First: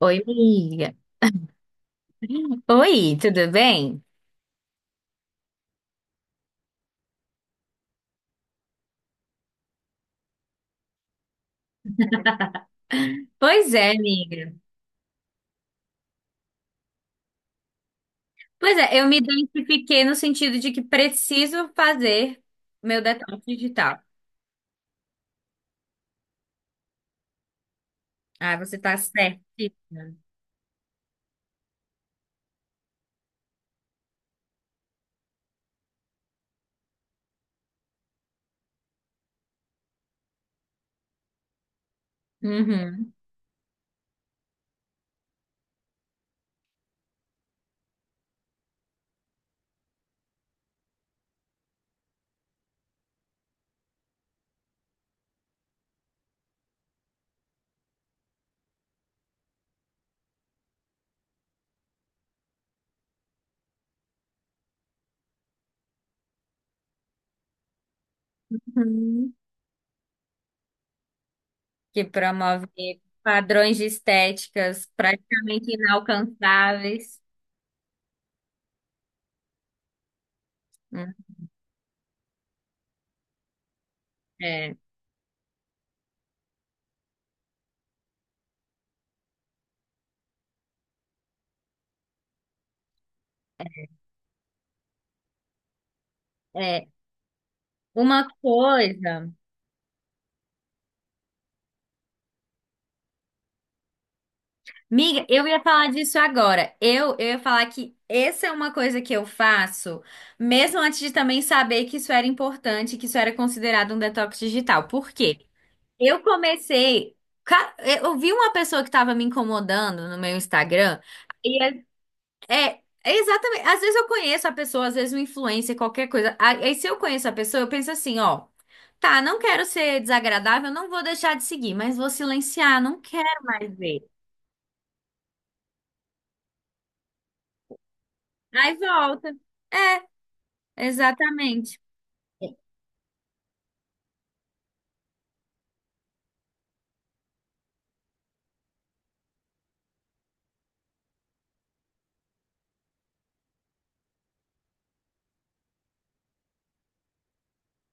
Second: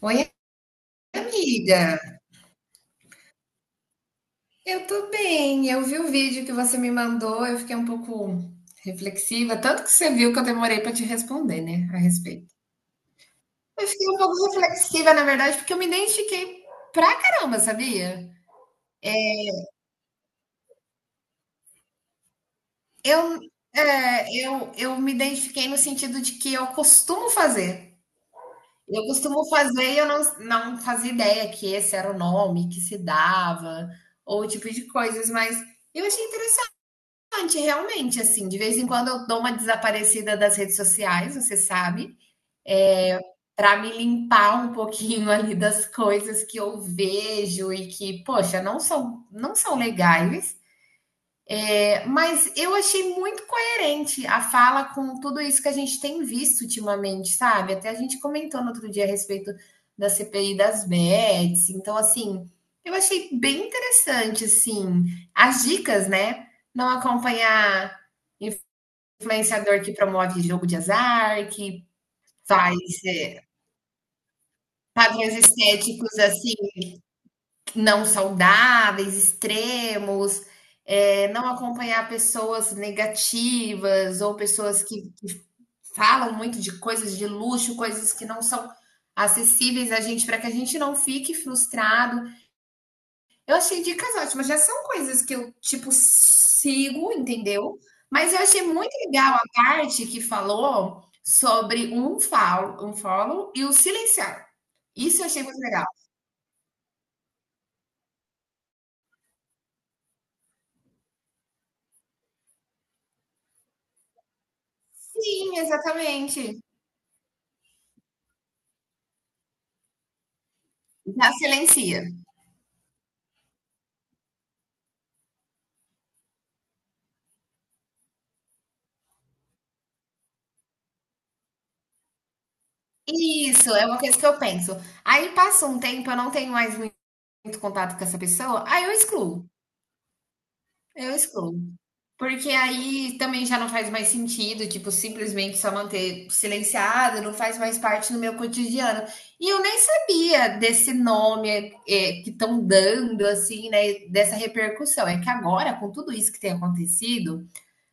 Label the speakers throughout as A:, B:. A: Oi,
B: Oi,
A: amiga.
B: amiga.
A: Oi, tudo bem?
B: Eu tô bem. Eu vi o vídeo que você me mandou, eu fiquei um pouco reflexiva, tanto que você viu que eu demorei para te responder, né, a respeito.
A: Pois
B: Eu
A: é,
B: fiquei um pouco
A: amiga.
B: reflexiva, na verdade, porque eu me identifiquei pra caramba, sabia?
A: Pois é, eu me identifiquei no sentido de que preciso fazer meu
B: Eu,
A: detox digital.
B: eu me identifiquei no sentido de que eu costumo fazer.
A: Ah, você tá
B: Eu costumo fazer e eu
A: certíssima.
B: não fazia ideia que esse era o nome que se dava, ou o tipo de coisas, mas eu achei realmente, assim, de vez em quando eu dou uma desaparecida das redes sociais, você sabe,
A: Uhum.
B: eh, pra me limpar um pouquinho ali das coisas que eu vejo e que, poxa, não são legais, mas eu achei muito coerente a fala com tudo isso que a gente tem visto ultimamente, sabe. Até a gente comentou no outro dia a respeito da CPI das Bets, então, assim, eu achei bem interessante, assim, as dicas, né, não acompanhar
A: Uhum.
B: influenciador que promove jogo de azar, que
A: Que promove
B: faz é,
A: padrões de estéticas
B: padrões
A: praticamente
B: estéticos assim
A: inalcançáveis.
B: não saudáveis, extremos,
A: Hum,
B: não acompanhar pessoas negativas ou
A: É,
B: pessoas que falam muito de coisas de luxo, coisas que não são acessíveis a gente, para que a gente não fique frustrado. Eu achei dicas ótimas, já são coisas que eu, tipo,
A: é.
B: sigo, entendeu.
A: Uma
B: Mas eu achei muito
A: coisa.
B: legal a parte que falou sobre um follow e o silenciar. Isso
A: Miga,
B: eu achei
A: eu
B: muito
A: ia
B: legal.
A: falar disso agora. Eu ia falar que essa é uma coisa que eu faço, mesmo antes de também saber que isso era importante, que isso era considerado um detox digital. Por quê?
B: Sim,
A: Eu
B: exatamente.
A: comecei. Eu vi uma pessoa que estava me incomodando no meu Instagram.
B: Já
A: E é,
B: silencia.
A: é exatamente. Às vezes eu conheço a pessoa, às vezes um influencer, qualquer coisa. Aí se eu conheço a pessoa, eu penso assim, ó. Tá, não quero ser desagradável, não vou deixar de seguir, mas vou silenciar, não quero mais
B: Isso, é uma
A: ver.
B: coisa que eu penso. Aí passa um tempo, eu não tenho mais muito contato com essa pessoa,
A: Aí
B: aí eu
A: volta.
B: excluo,
A: É,
B: eu excluo.
A: exatamente.
B: Porque aí também já não faz mais sentido, tipo, simplesmente só manter silenciado, não faz mais parte do meu cotidiano. E eu nem sabia desse nome que estão dando, assim, né, dessa repercussão. É que agora, com tudo isso que tem acontecido,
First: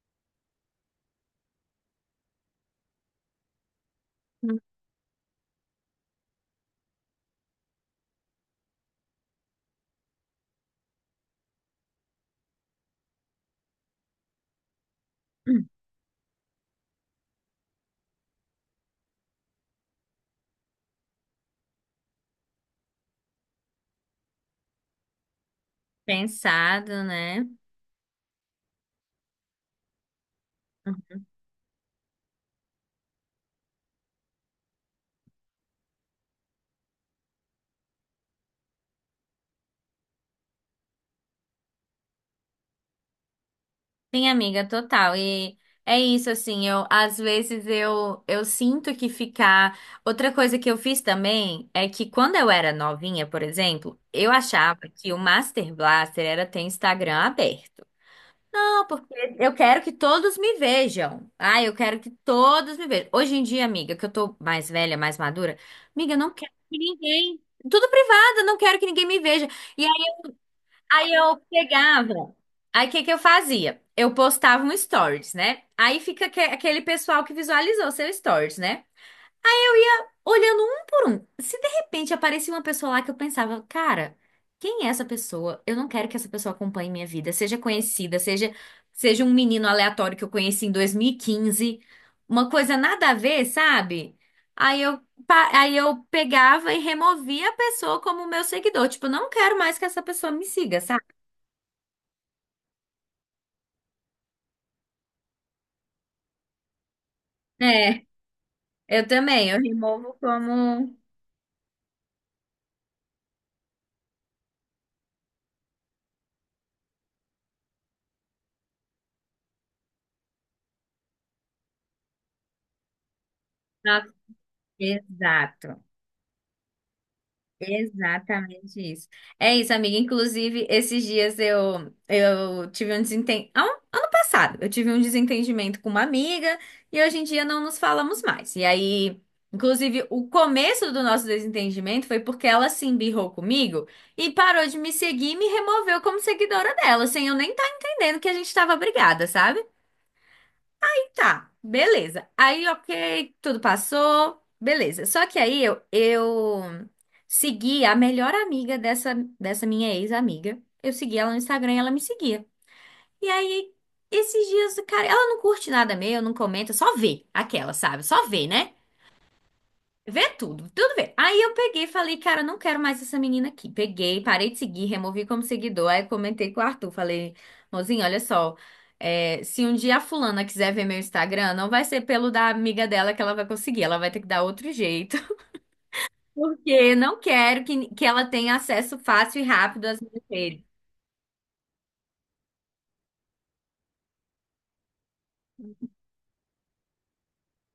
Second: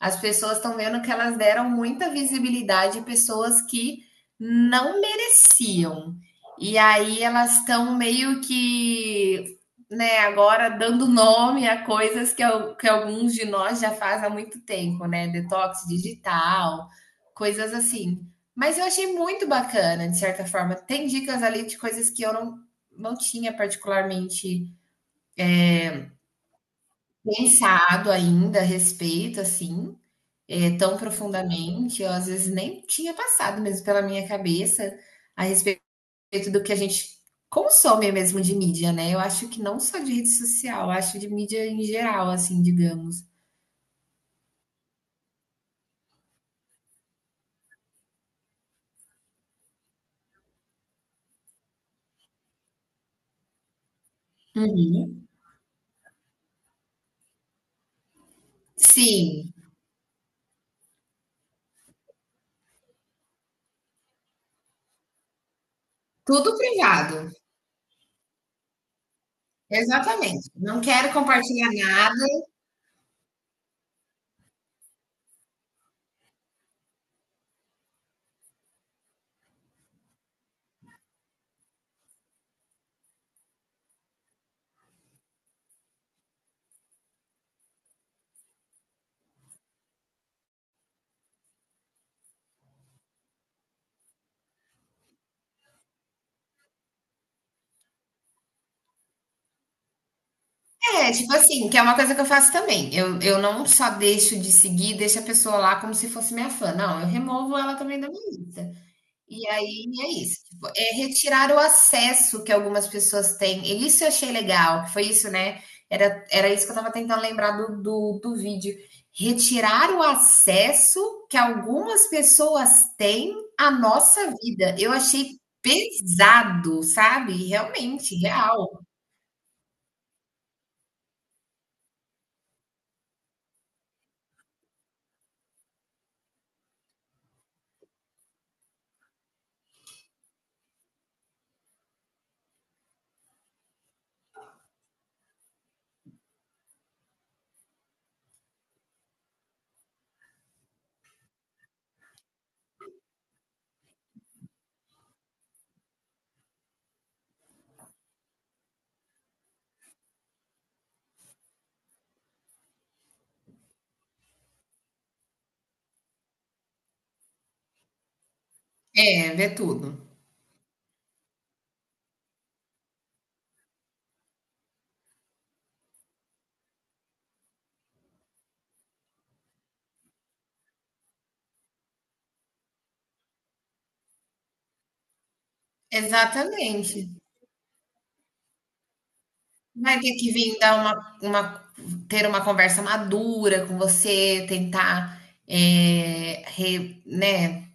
B: as pessoas estão vendo que elas deram muita visibilidade a pessoas que não mereciam. E aí elas estão meio que, né, agora dando nome a coisas que alguns de nós já faz há muito tempo, né? Detox digital, coisas assim. Mas eu achei muito bacana, de certa forma. Tem dicas ali de coisas que eu não tinha particularmente
A: Pensado, né?
B: pensado ainda a respeito, assim, tão profundamente, eu às vezes nem tinha passado mesmo pela minha cabeça a respeito do que a gente consome mesmo de mídia, né? Eu acho que não só de rede social, eu acho de mídia em geral, assim, digamos.
A: Sim, amiga, total. E é isso, assim, eu às vezes eu sinto que ficar. Outra coisa que eu fiz também é que quando eu era novinha, por exemplo, eu achava que o
B: Uhum.
A: Master Blaster era ter Instagram aberto. Não, porque
B: Sim,
A: eu quero que todos me vejam. Ah, eu quero que todos me vejam. Hoje em dia, amiga, que eu tô mais velha, mais madura, amiga, eu não quero
B: tudo
A: que
B: privado.
A: ninguém. Tudo privado, eu não quero que ninguém me veja. E aí,
B: Exatamente. Não
A: aí
B: quero
A: eu
B: compartilhar nada.
A: pegava. Aí o que que eu fazia? Eu postava um stories, né? Aí fica aquele pessoal que visualizou seu stories, né? Ia olhando um por um. Se de repente aparecia uma pessoa lá que eu pensava, cara, quem é essa pessoa? Eu não quero que essa pessoa acompanhe minha vida, seja conhecida, seja um menino aleatório que eu conheci em 2015, uma coisa nada a ver, sabe? Aí eu aí eu pegava e removia a pessoa como meu seguidor, tipo, não quero mais que essa pessoa me siga, sabe?
B: É, tipo assim, que é uma coisa que eu faço também. Eu não só deixo de seguir, deixo a pessoa lá como se fosse minha fã. Não, eu removo ela também
A: É,
B: da minha lista.
A: eu
B: E
A: também, eu
B: aí é
A: removo
B: isso, tipo, é
A: como
B: retirar o acesso que algumas pessoas têm. E isso eu achei legal, que foi isso, né? Era isso que eu estava tentando lembrar do vídeo. Retirar o acesso que algumas pessoas têm à
A: Ah,
B: nossa vida. Eu achei
A: exato.
B: pesado, sabe? Realmente,
A: Exatamente
B: real.
A: isso. É isso, amiga. Inclusive, esses dias eu tive um desentendimento. Ano passado, eu tive um desentendimento com uma amiga e hoje em dia não nos falamos mais. E aí, inclusive, o começo do nosso desentendimento foi porque ela se embirrou comigo e parou de me seguir e me removeu como seguidora dela, sem eu nem estar entendendo que a gente estava brigada, sabe? Tá, beleza. Aí, ok, tudo passou, beleza. Só que aí eu segui a melhor amiga dessa minha ex-amiga. Eu segui ela no Instagram e ela me seguia. E aí, esses dias, cara, ela não curte nada meu, não comenta, só vê aquela, sabe? Só vê, né?
B: É, vê tudo.
A: Vê tudo, tudo vê. Aí eu peguei e falei, cara, eu não quero mais essa menina aqui. Peguei, parei de seguir, removi como seguidor. Aí comentei com o Arthur, falei, mozinho, olha só, é, se um dia a fulana quiser ver meu Instagram, não vai ser pelo da amiga dela que ela vai conseguir, ela vai ter que dar outro jeito. Porque
B: Exatamente.
A: não quero que ela tenha acesso fácil e rápido
B: Vai
A: às
B: ter
A: minhas
B: que vir
A: redes.
B: dar uma ter uma conversa madura com você, tentar, eh, re né,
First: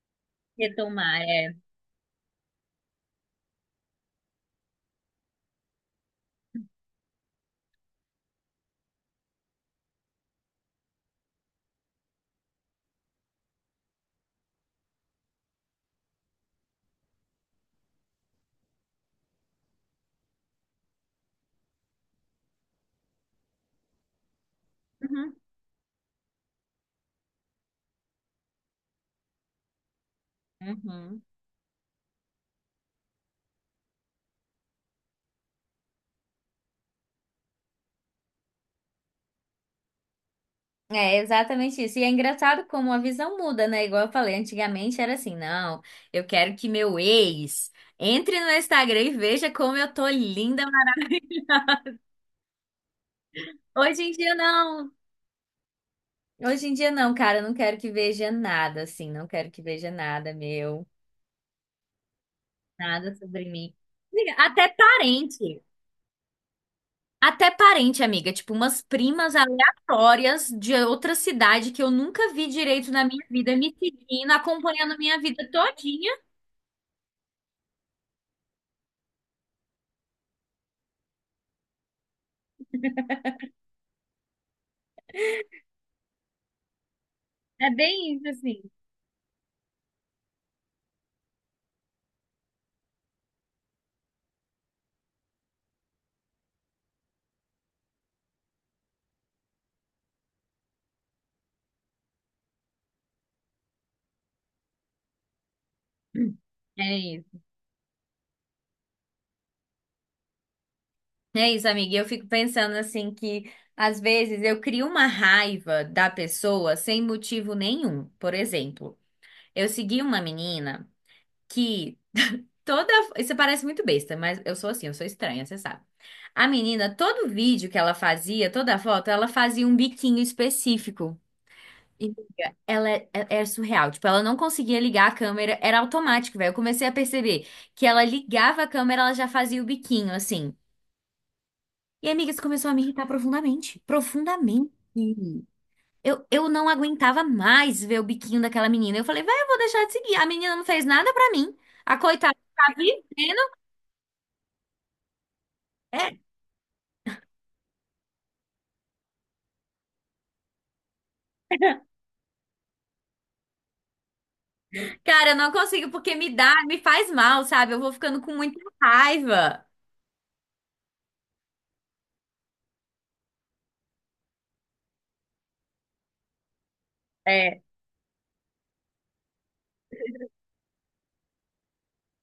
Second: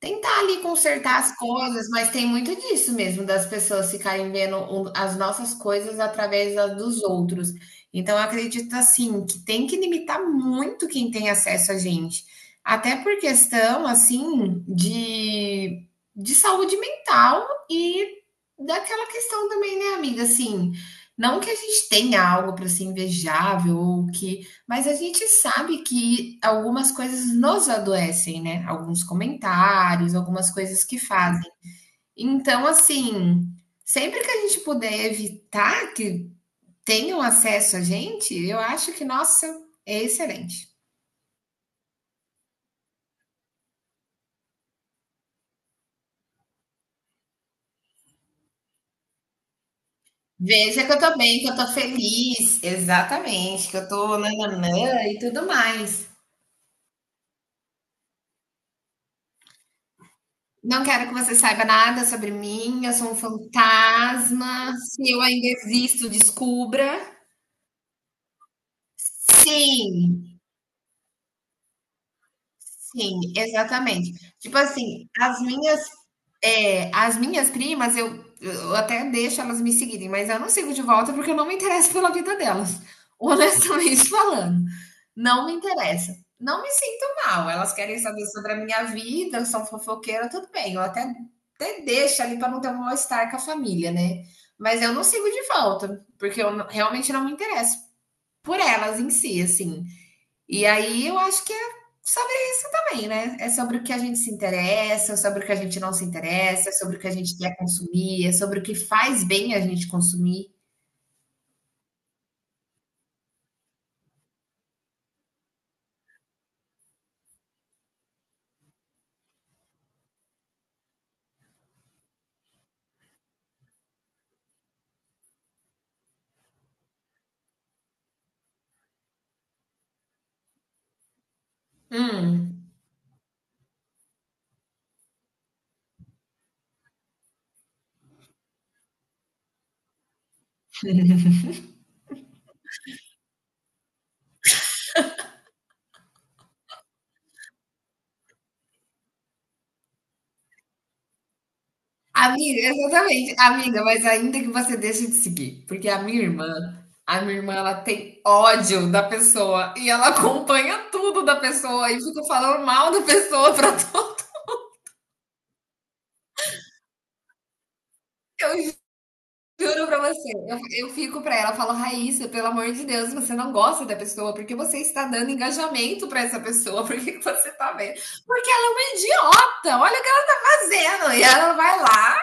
B: tentar ali
A: Retomar,
B: consertar as
A: é.
B: coisas, mas tem muito disso mesmo, das pessoas ficarem vendo o as nossas coisas através das dos outros. Então eu acredito, assim, que tem que limitar muito quem tem acesso a gente, até por questão, assim, de saúde mental e daquela questão também, né, amiga, assim, não que a gente tenha algo para ser invejável ou que, mas a gente
A: Uhum,
B: sabe que algumas coisas nos adoecem, né? Alguns comentários, algumas coisas que
A: uhum.
B: fazem. Então, assim, sempre que a gente puder evitar que tenham acesso a gente, eu acho que, nossa, é excelente.
A: É exatamente isso. E é engraçado como a visão muda, né? Igual eu falei, antigamente era assim, não, eu quero que meu ex entre no Instagram e veja como eu tô linda.
B: Veja que eu
A: Mas
B: tô bem, que eu tô feliz, exatamente, que eu
A: hoje em
B: tô
A: dia não.
B: nananã e tudo mais.
A: Hoje em dia não, cara, eu não quero que veja nada, assim, não quero que veja nada
B: Não
A: meu,
B: quero que você saiba nada sobre mim, eu sou
A: nada
B: um
A: sobre mim. Amiga, até
B: fantasma. Se eu ainda
A: parente,
B: existo, descubra.
A: até parente, amiga, tipo umas primas
B: Sim,
A: aleatórias de outra cidade que eu nunca vi direito na minha
B: sim,
A: vida, me
B: exatamente.
A: seguindo,
B: Tipo
A: acompanhando
B: assim,
A: minha
B: as
A: vida
B: minhas,
A: todinha.
B: as minhas primas, eu até deixo elas me seguirem, mas eu não sigo de volta porque eu não me interesso pela vida delas, honestamente falando. Não me interessa. Não me sinto mal.
A: É
B: Elas querem
A: bem
B: saber
A: isso,
B: sobre a
A: assim.
B: minha vida, são fofoqueiras, tudo bem. Eu até, até deixo ali para não ter um mal-estar com a família, né? Mas eu não sigo de volta, porque eu não- realmente não me interesso por elas em si, assim. E aí eu acho que é sobre isso também, né? É sobre o que a gente se interessa, é sobre o que a gente não se
A: Hum.
B: interessa, é sobre
A: É
B: o que a gente
A: isso.
B: quer consumir, é sobre o que faz bem a gente consumir.
A: É isso, amiga. E eu fico pensando assim que às vezes eu crio uma raiva da pessoa sem motivo nenhum. Por exemplo, eu segui uma menina que toda. Isso parece muito besta, mas eu sou assim, eu sou estranha, você sabe. A menina, todo vídeo que ela fazia, toda foto, ela fazia um biquinho específico. E, amiga,
B: Hum.
A: ela é, é surreal. Tipo, ela não conseguia ligar a câmera, era automático, velho. Eu comecei a perceber que ela ligava a câmera, ela já fazia o biquinho, assim. E, amiga, isso começou a me irritar profundamente. Profundamente. Eu não aguentava mais ver o biquinho daquela menina. Eu falei, vai, eu vou deixar de seguir. A menina não fez nada pra mim. A coitada
B: Amiga,
A: tá
B: exatamente,
A: vivendo.
B: amiga, mas ainda que você deixe de seguir, porque
A: É,
B: a minha irmã, ela tem ódio da pessoa e ela acompanha tudo da pessoa e fica falando mal da pessoa pra todo.
A: cara, eu não consigo porque me dá, me faz mal, sabe? Eu vou ficando com muita
B: Eu
A: raiva.
B: Juro pra você, eu fico pra ela, eu falo, Raíssa, pelo amor de Deus, você não gosta da pessoa, porque você está dando engajamento pra essa pessoa, por que que você
A: É.
B: tá vendo? Porque ela é uma idiota, olha o que ela tá fazendo. E ela vai lá,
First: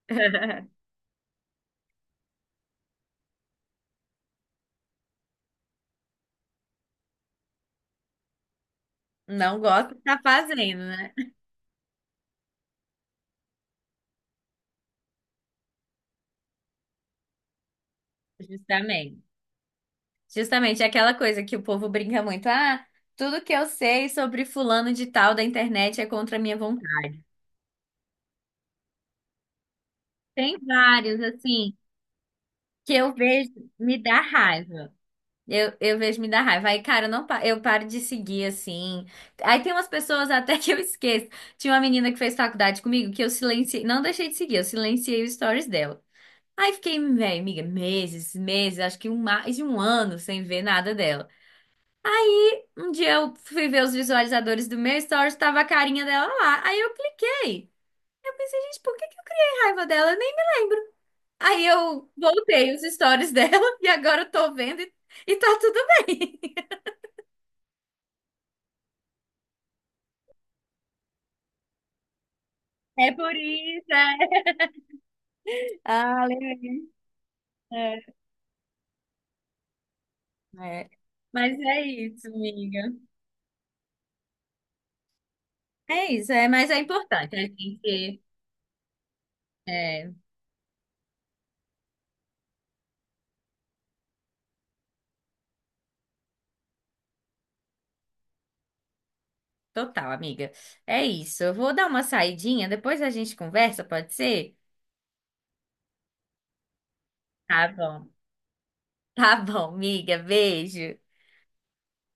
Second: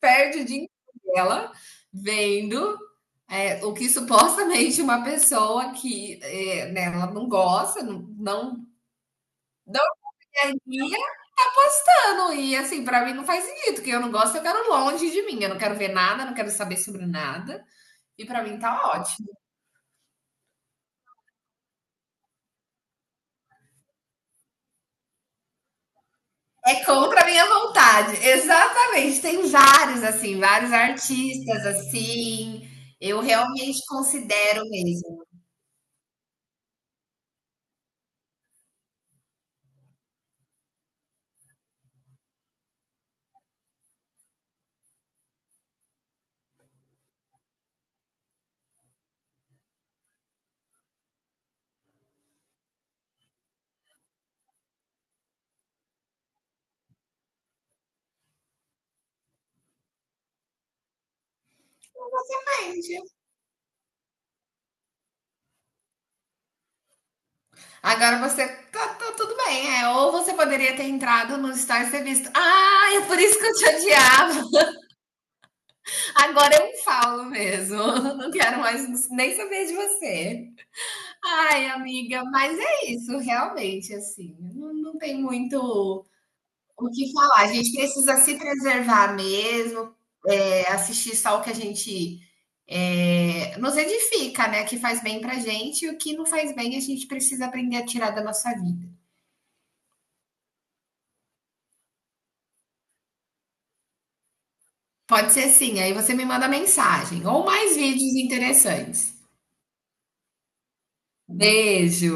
B: perde o dia inteiro dela, vendo o que supostamente uma pessoa que é, né, ela não gosta,
A: Não
B: não
A: gosto de tá fazendo,
B: queria,
A: né?
B: tá postando. E assim, pra mim não faz sentido, que eu não gosto, eu quero longe de mim, eu não quero ver nada, não quero saber sobre nada. E para mim tá
A: Justamente.
B: ótimo.
A: Justamente é aquela coisa que o povo brinca muito. Ah, tudo que eu sei sobre fulano de tal da internet é contra a minha
B: É contra
A: vontade.
B: a minha vontade. Exatamente. Tem vários, assim,
A: Tem
B: vários
A: vários,
B: artistas,
A: assim.
B: assim.
A: Que eu
B: Eu
A: vejo
B: realmente
A: me dá
B: considero
A: raiva.
B: mesmo.
A: Eu vejo me dá raiva. Aí, cara, eu não, eu paro de seguir assim. Aí tem umas pessoas até que eu esqueço. Tinha uma menina que fez faculdade comigo que eu silenciei, não deixei de seguir, eu silenciei os stories dela. Aí fiquei, velho, amiga, meses, meses, acho que um, mais de um ano sem ver nada dela. Um dia eu fui ver os visualizadores do meu stories, tava a carinha dela lá. Aí eu cliquei. Eu pensei, gente, por que que eu criei raiva dela? Eu nem me lembro. Aí eu voltei os
B: Entende?
A: stories dela e agora eu tô vendo e tá tudo bem.
B: Agora você tá tudo bem, é. Ou você poderia ter entrado no Stories e ter visto. Ah, é
A: É
B: por
A: por
B: isso que eu te
A: isso, é.
B: odiava.
A: Ah,
B: Agora eu
A: lembrei.
B: falo mesmo.
A: É.
B: Não quero mais nem saber de você.
A: É. Mas
B: Ai,
A: é
B: amiga,
A: isso,
B: mas
A: amiga.
B: é isso, realmente, assim. Não, não tem muito
A: É isso, é, mas é
B: o que
A: importante a
B: falar? A gente precisa
A: gente.
B: se preservar mesmo,
A: É,
B: é, assistir só o que a gente nos edifica, né? Que faz bem pra gente e o que não faz bem a gente precisa aprender a tirar da nossa vida.
A: total, amiga. É isso. Eu vou dar uma saidinha, depois a gente conversa, pode ser?
B: Pode ser sim, aí você me manda mensagem ou
A: Tá
B: mais
A: bom.
B: vídeos interessantes.
A: Tá bom, amiga. Beijo.
B: Beijo!